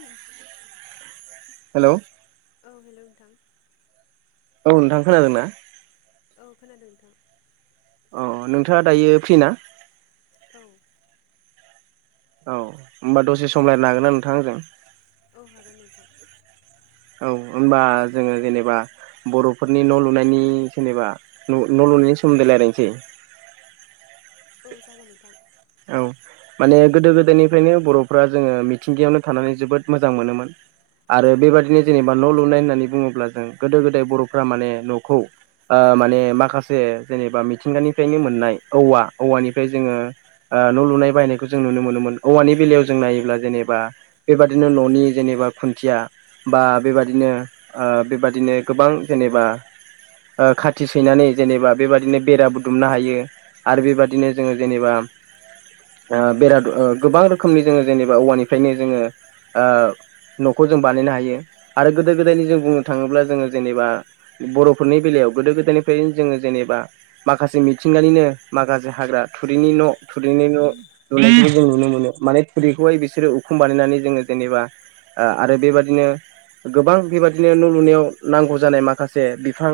उ hello औ hello नोंथां औ नोंथां खोनादोंना औ खोनादों नोंथां अ नोंथाङा दायो फ्रि ना औ औ होनोमबा दसे सम रालायनो हागोन ना नोंथां आंजों औ हागोन नोंथां औ होनबा जोङो जेनोबा बर'फोरनि न' लुनायनि जेनोबा न' लुनायनि सोमोन्दै रायलायसै औ जागोन नोंथां औ माने गोदो गोदायनिफ्रायनो बर'फ्रा जोङो मिथिंगायावनो थानानै जोबोद मोजां मोनो मोन आरो बेबायदिनो जेनोबा न' लुनाय होननानै बुङोब्ला जों गोदो गोदाय बर'फ्रा माने न'खौ ओ माने माखासे जेनोबा मिथिंगानिफ्रायनो मोननाय औवा औवानिफ्राय जोङो ओ न' लुनाय बायनायखौ जों नुनो मोनोमोन औवानि बेलायाव जों नायोब्ला जेनोबा बेबादिनो न'नि जेनोबा खुन्थिआ बा बेबादिनो ओ बेबादिनो गोबां जेनोबा खाथि सैनानै जेनोबा बेबादिनो बेराबुदुमनो हायो आरो बेबादिनो जोङो जेनोबा बेराद ओ‌ गोबां रोखोमनि जोङो जेनोबा औवानिफ्रायनो जोङो न'खौ जों बानायनो हायो आरो गोदो गोदायनि जों बुंनो थाङोब्ला जोङो जेनोबा बर'फोरनि बेलायाव गोदो गोदायनिफ्रायनो जोङो जेनोबा माखासे मिथिंगानिनो माखासे हाग्रा थुरिनि न' थुरिनि न' लुनायखौ जों नुनो मोनो मानि थुरिखौहाय बिसोरो उखुम बानायनानै जोङो जेनोबा आ आरो बेबादिनो गोबां बेबायदिनो न' लुनायाव नांगौ जानाय माखासे बिफां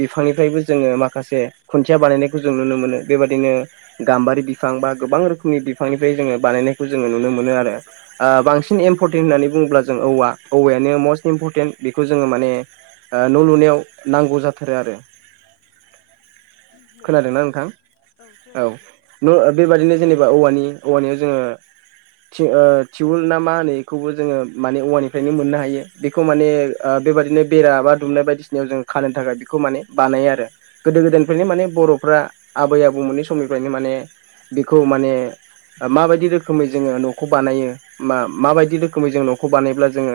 बिफांनिफ्रायबो जोङो माखासे खुन्थिआ बानायनायखौ जों नुनो मोनो बेबायदिनो ओ गाम्बारि बि फां बा गोबां रोखोमनि बिफांनिफ्राय जोङो बानायनायखौ जोङो नुनो मोनो आरो ओ औ बांसिन एम इमपरटेन्ट होननानै बुङोब्ला जों औवा औवायानो मसट इमपरटेन्ट बेखौ जोङो माने ओ न' लुनायाव नांगौ जाथारो आरो खोनादोंना नोंथां खोनादों औ नोंथां नों बेबादिनो जेनोबा औवानि औवानिबो जोङो थि ओ थिउल ना मा होनो बेखौबो जोङो माने औवानिफ्रायनो मोननो हायो बेखौ माने ओ बेबादिनो बेरा बा दुमनाय बायदिसिनायाव जों खानो थाखाय बेखौ माने बानायो आरो गोदो गोदायनिफायनो माने बर'फ्रा आबै आबौमोननि समनिफायनो माने बेखौ माने माबादि रोखोमै जोङो न'खौ बानायो माबादि रोखोमै जों न'खौ बानायब्ला जोङो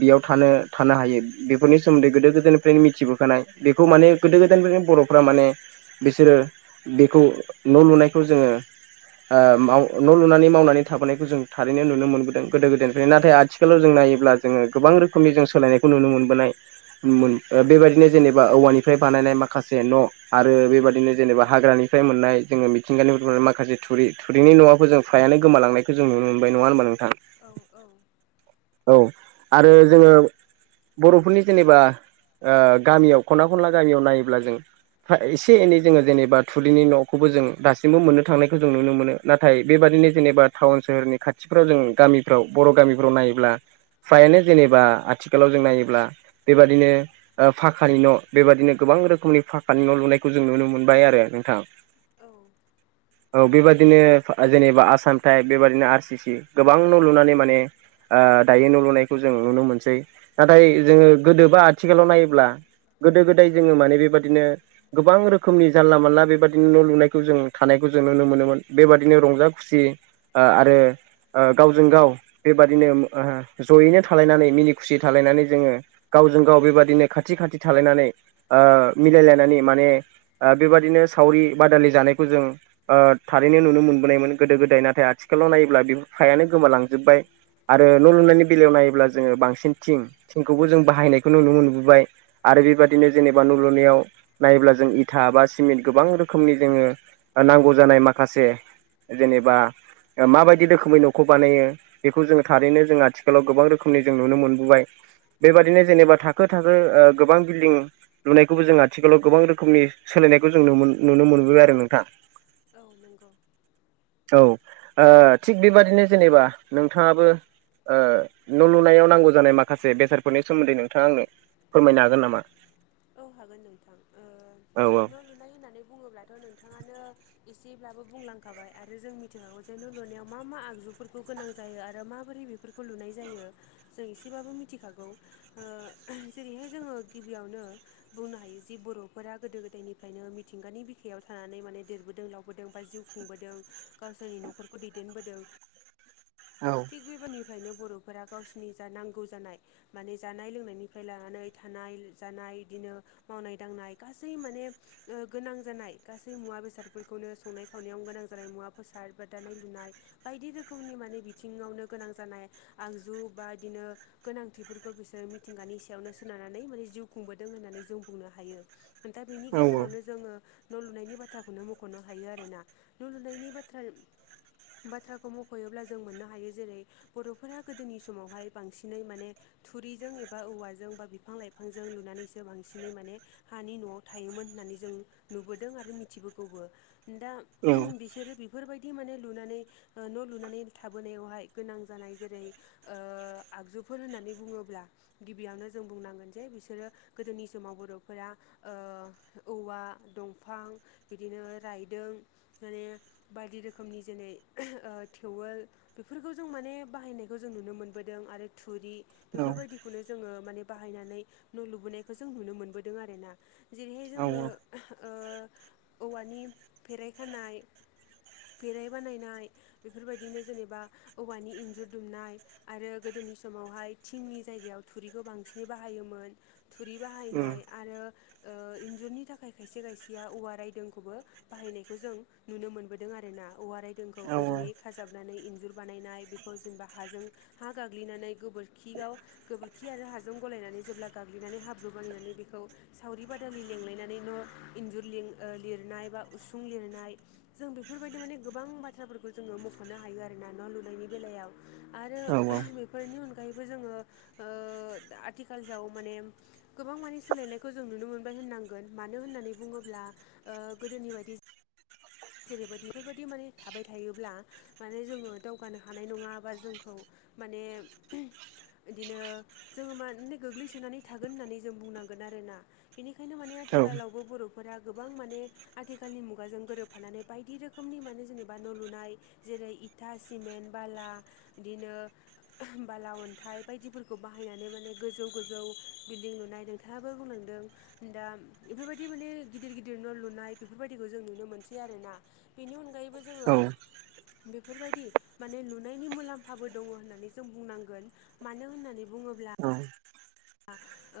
बेआव थानो थानो हायो बेफोरनि सोमोन्दै गोदो गोदायनिफ्रायनो मिथिबोखानाय बेखौ माने गोदो गोदायनिफायनो बर'फ्रा माने बिसोरो बेखौ न' लुनायखौ जोङो ओ माव न' लुनानै मावनानै थाबोनायखौ जों थारैनो नुनो मोनबोदों गोदो गोदायनिफ्रायनो नाथाय आथिखालाव जों नायोब्ला जोङो गोबां रोखोमनि जों सोलायनायखौ नुनो मोनबोनाय मोन ओ बेबादिनो जेनोबा औवानिफ्राय बानायनाय माखासे न' आरो बेबादिनो जेनोबा हाग्रानि मोननाय जोङो मिथिंगानि ओ माखासे थुरिनि न'आबो जों फ्रायानो गोमालांनायखौ जों नुनो मोनबाय‌ नङा होनबा नोंथां औ औ औ आरो जोङो बर'फोरनि जेनोबा ओ गामिआव खना खनला गामियाव नायोब्ला जों एसे एनै जोङो जेनोबा थुलिनि न'खौबो जों दासिमबो मोननो थांनायखौ जों नुनो मोनो नाथाय बेबादिनो जेनोबा टाउन सोहोरनि खाथिफ्राव जों गामि औ बर' गामिफ्राव नायोब्ला फ्रायानो जेनोबा आथिखालाव जों नायोब्ला बेबादिनो ओ फाखानि न' बेबादिनो गोबां रोखोमनि फाखानि न' लुनायखौ जोङो नुनो मोनबाय आरो नोंथां औ औ बेबादिनो ओ जेनोबा आसाम थाइप बेबादिनो आर सि सि गोबां न' लुनानै माने ओ दायो न' लुनायखौ जों नुनो मोनसै नाथाय जों गोदोबा आथिखालाव नायोब्ला गोदो गोदाय जोङो मानि बेबादिनो गोबां रोखोमनि जानला मोनला बेबादिनो न' लुनाय खौ जों थानायखौ जों नुनो मोनोमोन बेबादिनो रंजा खुसि ओ आरो ओ गावजों गाव बेबादिनो जयैनो थालायनानै मिनि खुसि थालायनानै जोङो गावजों गाव बेबादिनो खाथि खाथि थालायनानै ओ मिलायलायनानै माने ओ बेबादिनो सावरि बादालि जानायखौ जों ओ थारैनो नुनो मोनबोनायमोन गोदो गोदाय नाथाय आथिखालाव नायोब्ला बे फ्रायानो गोमालांजोबबाय। आरो न' लुनायनि औ बेलायाव नायोब्ला जोङो बांसिन थिं थिंखौबो जों बाहायनायखौ नुनो मोनबोबाय। आरो बेबादिनो जेनेबा न' लुनायाव नायोब्ला जों इथा बा सिमेन्ट गोबां रोखोमनि जोङो नांगौ जानाय माखासे जेनेबा माबायदि रोखोमै न'खौ बानायो बेखौ जोङो थारैनो जों आथिखालाव गोबां रोखोमनि जों नुनो मोनबोबाय। बेबादिनो जेनेबा थाखो थाखो गोबां बिल्डिं लुनायखौबो जों आथिखालाव गोबां रोखोमनि सोलायनायखौ जों नुनो मोनबोबाय आरो नोंथां। औ नंगौ। औ ओ थिग बेबादिनो जेनेबा नोंथाङाबो ओ न' लुनायाव नांगौ जानाय माखासे बेसादफोरनि सोमोन्दै नोंथाङा आंनो फोरमायनो हागोन नामा? औ हागोन नोंथां ओ औ न' लुनाय होननानै बुङोब्लाथ' नोंथाङानो एसेब्लाबो बुंलांखाबाय आरो जों मिथिखागौ जाय न' लुनायाव मा मा आगजुफोरखौ गोनां जायो आरो माबोरै बेफोर लुनाय जायो जों एसेबाबो मिथिखागौ। ओ जेरैहाय जोङो गिबियावनो बुंनो हायो जि बर'फोरा गोदो गोदायनिफ्रायनो मिथिंगानि बिखायाव थानानै माने देरबोदों लावबोदों बा जिउ खुंबोदों गावसोरनि न'खरखौ दैदेनबोदों औ थिग बेबारनिफ्रायनो बर'फोरा गावसिनि जा नांगौ जानाय माने जानाय लोंनायनिफ्राय लानानै थानाय जानाय बिदिनो मावनाय दांनाय गासै माने गोनां जानाय गासै मुवा बेसादफोरखौनो संनाय खावनायाव गोनां जानाय मुवा बेसाद बा दानाय लुनाय बायदि रोखोमनि माने बिथिङावनो गोनां जानाय आगजु बा बिदिनो गोनांथिफोरखौ बिसोरो मिथिंगानि सायावनो सोनारनानै माने जिउ खुंबोदों होननानै जों बुंनो हायो। दा बिनि औ गेजेरावनो जोङो न' लुनायनि बाथ्राखौनो मख'नो हायो आरोना न' लुनायनि बाथ्रा बाथ्राखौ मख'योब्ला जों मोननो हायो जेरै बर'फोरा गोदोनि समावहाय बांसिनै माने थुरिजों एबा औवाजों बा बिफां लाइफांजों लुनानैसो बांसिनै माने हानि न'आव थायोमोन होननानै जों नुबोदों आरो मिथिबोगौबो दा बिसोरो बेफोरबायदि माने लुनानै न' लुनानै थाबाय लाबोनायावहाय गोनां जानाय जेरै आगजुफोर होननानै बुङोब्ला गिबियावनो जों बुंनांगोन जे बिसोरो गोदोनि समाव बर'फोरा औवा दंफां बिदिनो रायदों माने बायदि रोखोमनि जेनै थेवोल बेफोरखौ जों माने बाहायनायखौ जों नुनो मोनबोदों आरो थुरि औ बेफोरबायदि खौनो जोङो माने बाहायनानै न' लुबोनायखौ जों नुनो मोनबोदों आरो ना जेरैहाय औ जोङो औ औवानि फेरायखानाय फेराइ बानायनाय बेफोरबायदिनो जेनेबा औवानि इन्जुर दुमनाय आरो गोदोनि समावहाय थिंनि जायगायाव थुरिखौ बांसिनै बाहायोमोन। थुरि उम बाहायनाय आरो ओ इन्जुरनि थाखाय खायसे खायसेया औवा रायदोंखौबो बाहायनायखौ जों नुनो मोनबोदों आरो ना औवारै दोंखौ औ जयै खाजाबनानै इन्जुर बानायनाय बेखौ जेनेबा हाजों हा गाग्लिनानै गोबोरखियाव गोबोरखि आरो हाजों गलायनानै जेब्ला गाग्लिनानै हाब्रु बानायनानै बेखौ सावरि बादालि लिलायनानै न' इन्जुर लिरनाय बा उसुं लिरनाय जों बेफोरबायदि माने गोबां बाथ्राफोरखौ जोङो मख'नो हायो आरोना। न' लुनायनि बेलायाव आरो औ बे फोरनि अनगायैबो जोङो आथिखालाव माने गोबां माने सोलायनायखौ जों नुनो मोनबाय होननांगोन मानो होननानै बुङोब्ला ओ गोदोनि बायदि। जेरैबायदि बेफोरबायदि माने थाबाय थायोब्ला। माने जोङो दावगानो हानाय नङा बा जोंखौ माने बिदिनो जोङो माने गोग्लैसोनानै थागोन होननानै जों बुंनांगोन आरोना। बेनिखायनो माने औ आथिखालावबो बर'फोरा गोबां माने आथिखालनि मुगाजों गोरोब फानानै बायदि रोखोमनि माने जेनेबा न' लुनाय जेरै इथा सिमेन्ट बाला बिदिनो बाला अन्थाइ बायदिफोरखौ बाहायनानै माने गोजौ गोजौ बिल्डिं लुनाय। खोथाबो बुंलांदों दा बेफोरबायदि माने गिदिर गिदिर न' लुनाय बेफोरबायदिखौ जों नुनो मोनदों। सै आरोना बेनि अनगायैबो जोङो बेफोरबायदि माने लुनायनि मुलाम्फाबो दङ होननानै जों बुंनांगोन। मानो होननानै बुङोब्ला। औ औ ओ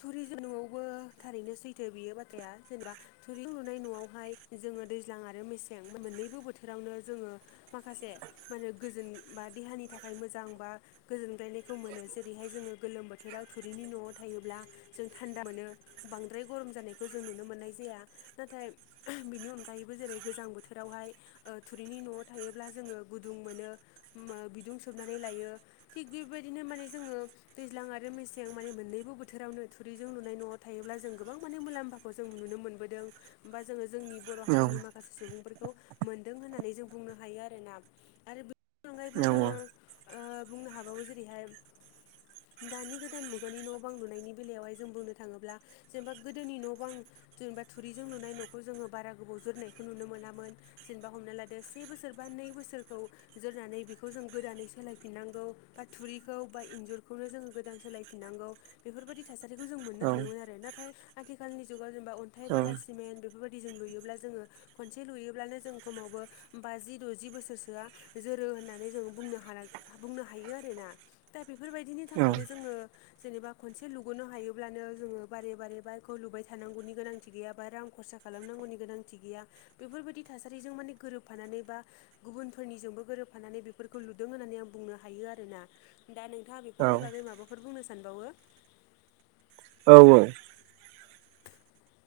टुरि नआवबो थारैनो सैथो बियो बाथ्राया जेनेबा थुरि लुनाय न'आवहाय जोङो दैज्लां आरो मेसें मोननैबो बोथोरावनो जोङो माखासे मा होनो गोजोन बा देहानि थाखाय मोजां बा गोजोनगायनायखौ मोनो जेरैहाय जोङो गोलोम बो बोथोराव थुरिनि न'आव थायोब्ला जों थान्दा मोनो। बांद्राय गरम जानायखौ जों नुनो मोननाय जाया। नाथाय बेनि अनगायैबो जेरै गोजां बोथोरावहाय थुरिनि न'आव थायोब्ला जोङो गुदुं मोनो। बिदुं सोबनानै लायो थिग बेबायदिनो माने जोङो दैज्लां आरो मेसें माने मोननैबो बोथोरावनो थुरिजों नुनाय न'आव थायोब्ला जों गोबां माने मुलाम्फाखौ जों नुनो मोनबोदों। होमबा जोङो जोंनि बर' हारिनि माखासे सुबुंफोरखौ मोन्दों होननानै जों बुंनो हायो आरोना। आरो बेनि अनगायैबो जोङो ओ बुंनो हाबावो जेरैहाय दानि गोदान मुगानि न' बां लुनायनि बेलायावहाय जों बुंनो थाङोब्ला जेनेबा गोदोनि न' बां जेनेबा थुरिजों लुनाय न'खौ जोङो बारा गोबाव जोरनायखौ नुनो मोनामोन। जेनेबा हमना लादो से बोसोर बा नै बोसोरखौ जोरनानै बेखौ जों गोदानै सोलायफिननांगौ बा थुरिखौ बा इन्जुरखौनो जोङो गोदान सोलायफिननांगौ बेफोरबायदि थासारिखौ जों मोननो औ हायोमोन। आरो नाथाय आथिखालनि जुगाव जेनेबा अन्थाइ बाला सिमेन्ट बेफोरबायदि जों लुयोब्ला जोङो खनसे लुयोब्लानो जों खमावबो बाजि द'जि बोसोरसोआ जोरो होननानै जों बुंनो हा बुंनो हायो आरोना। दा बेफोरबायदिनि थाखायनो जोङो जेनेबा खनसे लुगोनो हायोब्लानो जोङो बारे बारे बाइकखौ लुबाय थानांगौनि गोनांथि गैयाबा रां खरसा खालामनांगौनि गोनांथि गैया बेफोरबायदि थासारिजों माने गोरोबफानानै बा गुबुनफोरनिजोंबो गोरोबफानानै बेफोरखौ लुदों होननानै आं बुंनो हायो आरोना दा नोंथाङा बेफोरनि बे बागै माबाफोर बुंनो सानबावो? औ-औ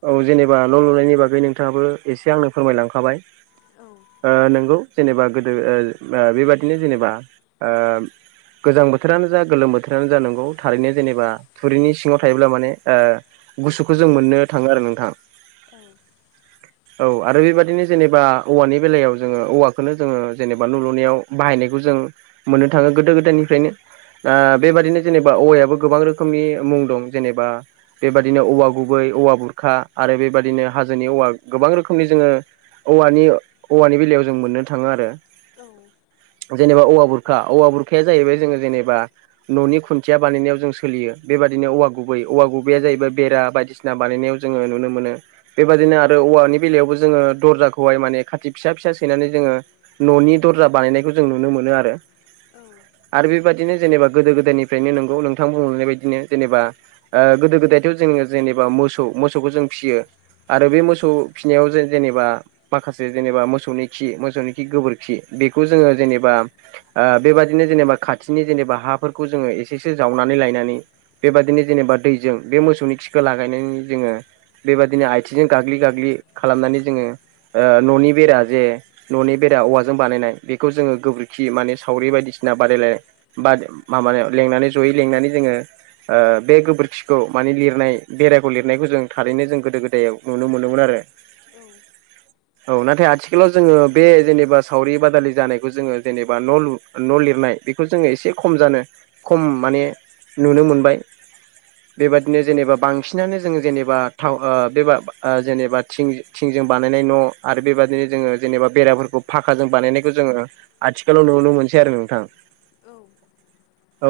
औ जेनेबा न' लुनायनि बागै नोंथाङाबो एसे आंनो फोरमायलांखाबाय औ ओ नंगौ। जेनेबा गोदो ओ बेबादिनो जेनेबा ओ गोजां बोथोरानो जा गोलोम बोथोरानो जा नंगौ थारैनो जेनेबा थुरिनि सिङाव थायोब्ला माने ओ गुसुखौ जों मोननो थाङो आरो नोंथां। औ [unintelligible] [inaudible] औ आरो बेबदिनो जेनेबा औवानि बेलायाव जोङो औवाखौनो जोङो जेनेबा न' लुनायाव बाहायनायखौ जों मोननो थाङो गोदो गोदायनिफ्रायनो। दा बेबादिनो जेनेबा औवायाबो गोबां रोखोमनि मुं दं जेनेबा बेबदिनो औवा गुबै औवा बुरखा आरो बेबायदिनो हाजोनि औवा गोबां रोखोमनि जोङो औवानि औवानि बेलायाव जों मोननो थाङो आरो औ जेनेबा औवा बुरखा औवा बुरखाया जाहैबाय जोङो जेनेबा न'नि खुन्थिया बानायनायाव जों सोलियो बेबायदिनो औवा गुबै औवा गुबैया जाहैबाय बेरा बायदिसिना बानायनायाव जोङो नुनो मोनो बेबादिनो आरो औवानि बेलायावबो जोङो दरजाखौहाय माने खाथि फिसा फिसा सैनानै जोङो न'नि दरजा बानायनायखौ जों नुनो मोनो आरो। औ आरो बेबायदिनो जेनेबा गोदो गोदायनिफ्रायनो नोंगौ नोंथां बुंनाय बायदिनो जेनेबा गोदो गोदायथ' जोङो जेनेबा मोसौ मोसौखौ जों फिसियो आरो बे मोसौ फिनायाव जों जेनेबा माखासे जेनेबा मोसौनि खि मोसौनि खि गोबोरखि बेखौ जोङो जेनेबा ओ बेबादिनो जेनेबा खाथिनि जेनेबा हाफोरखौ जोङो एसेसो जावनानै लायनानै बेबादिनो जेनेबा दैजों बे मोसौनि खिखौ लागायनायनि जोङो बेबादिनो आथिंजों गाग्लि गाग्लि खालामनानै जोङो न'नि बेरा जे न'नि बेरा औवाजों बानायनाय बेखौ जोङो गोबोरखि माने सावरि बायदिसिना बादायलायनाय बा माबायाव लेंनानै जयै लिंनानै जोङो ओ बे गोबोरखिखौ माने लिरनाय बेराखौ लिरनाय लुनायखौ जों थारैनो जों गोदो गोदायाव नुनो मोनोमोन आरो औ औ नाथाय आथिखालाव जोङो बे जेनेबा सावरि बादालि जानायखौ जोङो जेनेबा न' लु न' लिरनाय बेखौ जोङो एसे खम जानो खम माने नुनो मोनबाय। बेबादिनो उम जेनेबा बांसिनानो जों जेनेबा थाव बेब जेनेबा थिं थिंजों बानायनाय न' आरो बेबाददिनो जोङो जेनेबा बेराफोरखौ फाखाजों बानायनायखौ जोङो आथिखालाव नुनो मोनसै आरो नोंथां। औ औ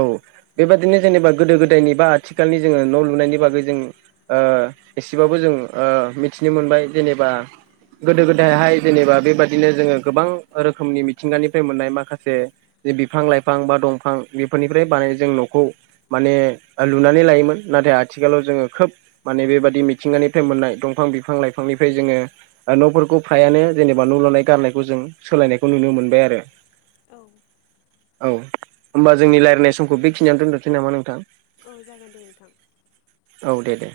बेबादिनो जेनेबा गोदो गोदायनि बा आथिखालनि जोङो न' लुनायनि बागै जों एसेबाबो जों मिथिनो मोनबाय जेनेबा गोदो गोदायहाय जेनेबा बेबादिनो जोङो गोबां रोखोमनि मिथिंगानिफ्राय मोननाय माखासे जे बिफां लाइफां बा दंफां बेफोरनिफ्राय बानाय जों न'खौ माने लुनानै लायोमोन नाथाय आथिखालाव जोङो खोब माने बेबाददि मिथिंगानिफ्राय मोननाय दंफां बिफां लाइफांनिफ्राय जोङो न'फोरखौ फ्रायानो जेनेबा न' लुनाय गारनायखौ जों सोलायनायखौ नुनो मोनबाय आरो औ औ होमबा जोंनि रायलायनाय समखौ बेखिनियानो दोनद'सै नामा नोंथां? औ जागोन दे नोंथां औ दे दे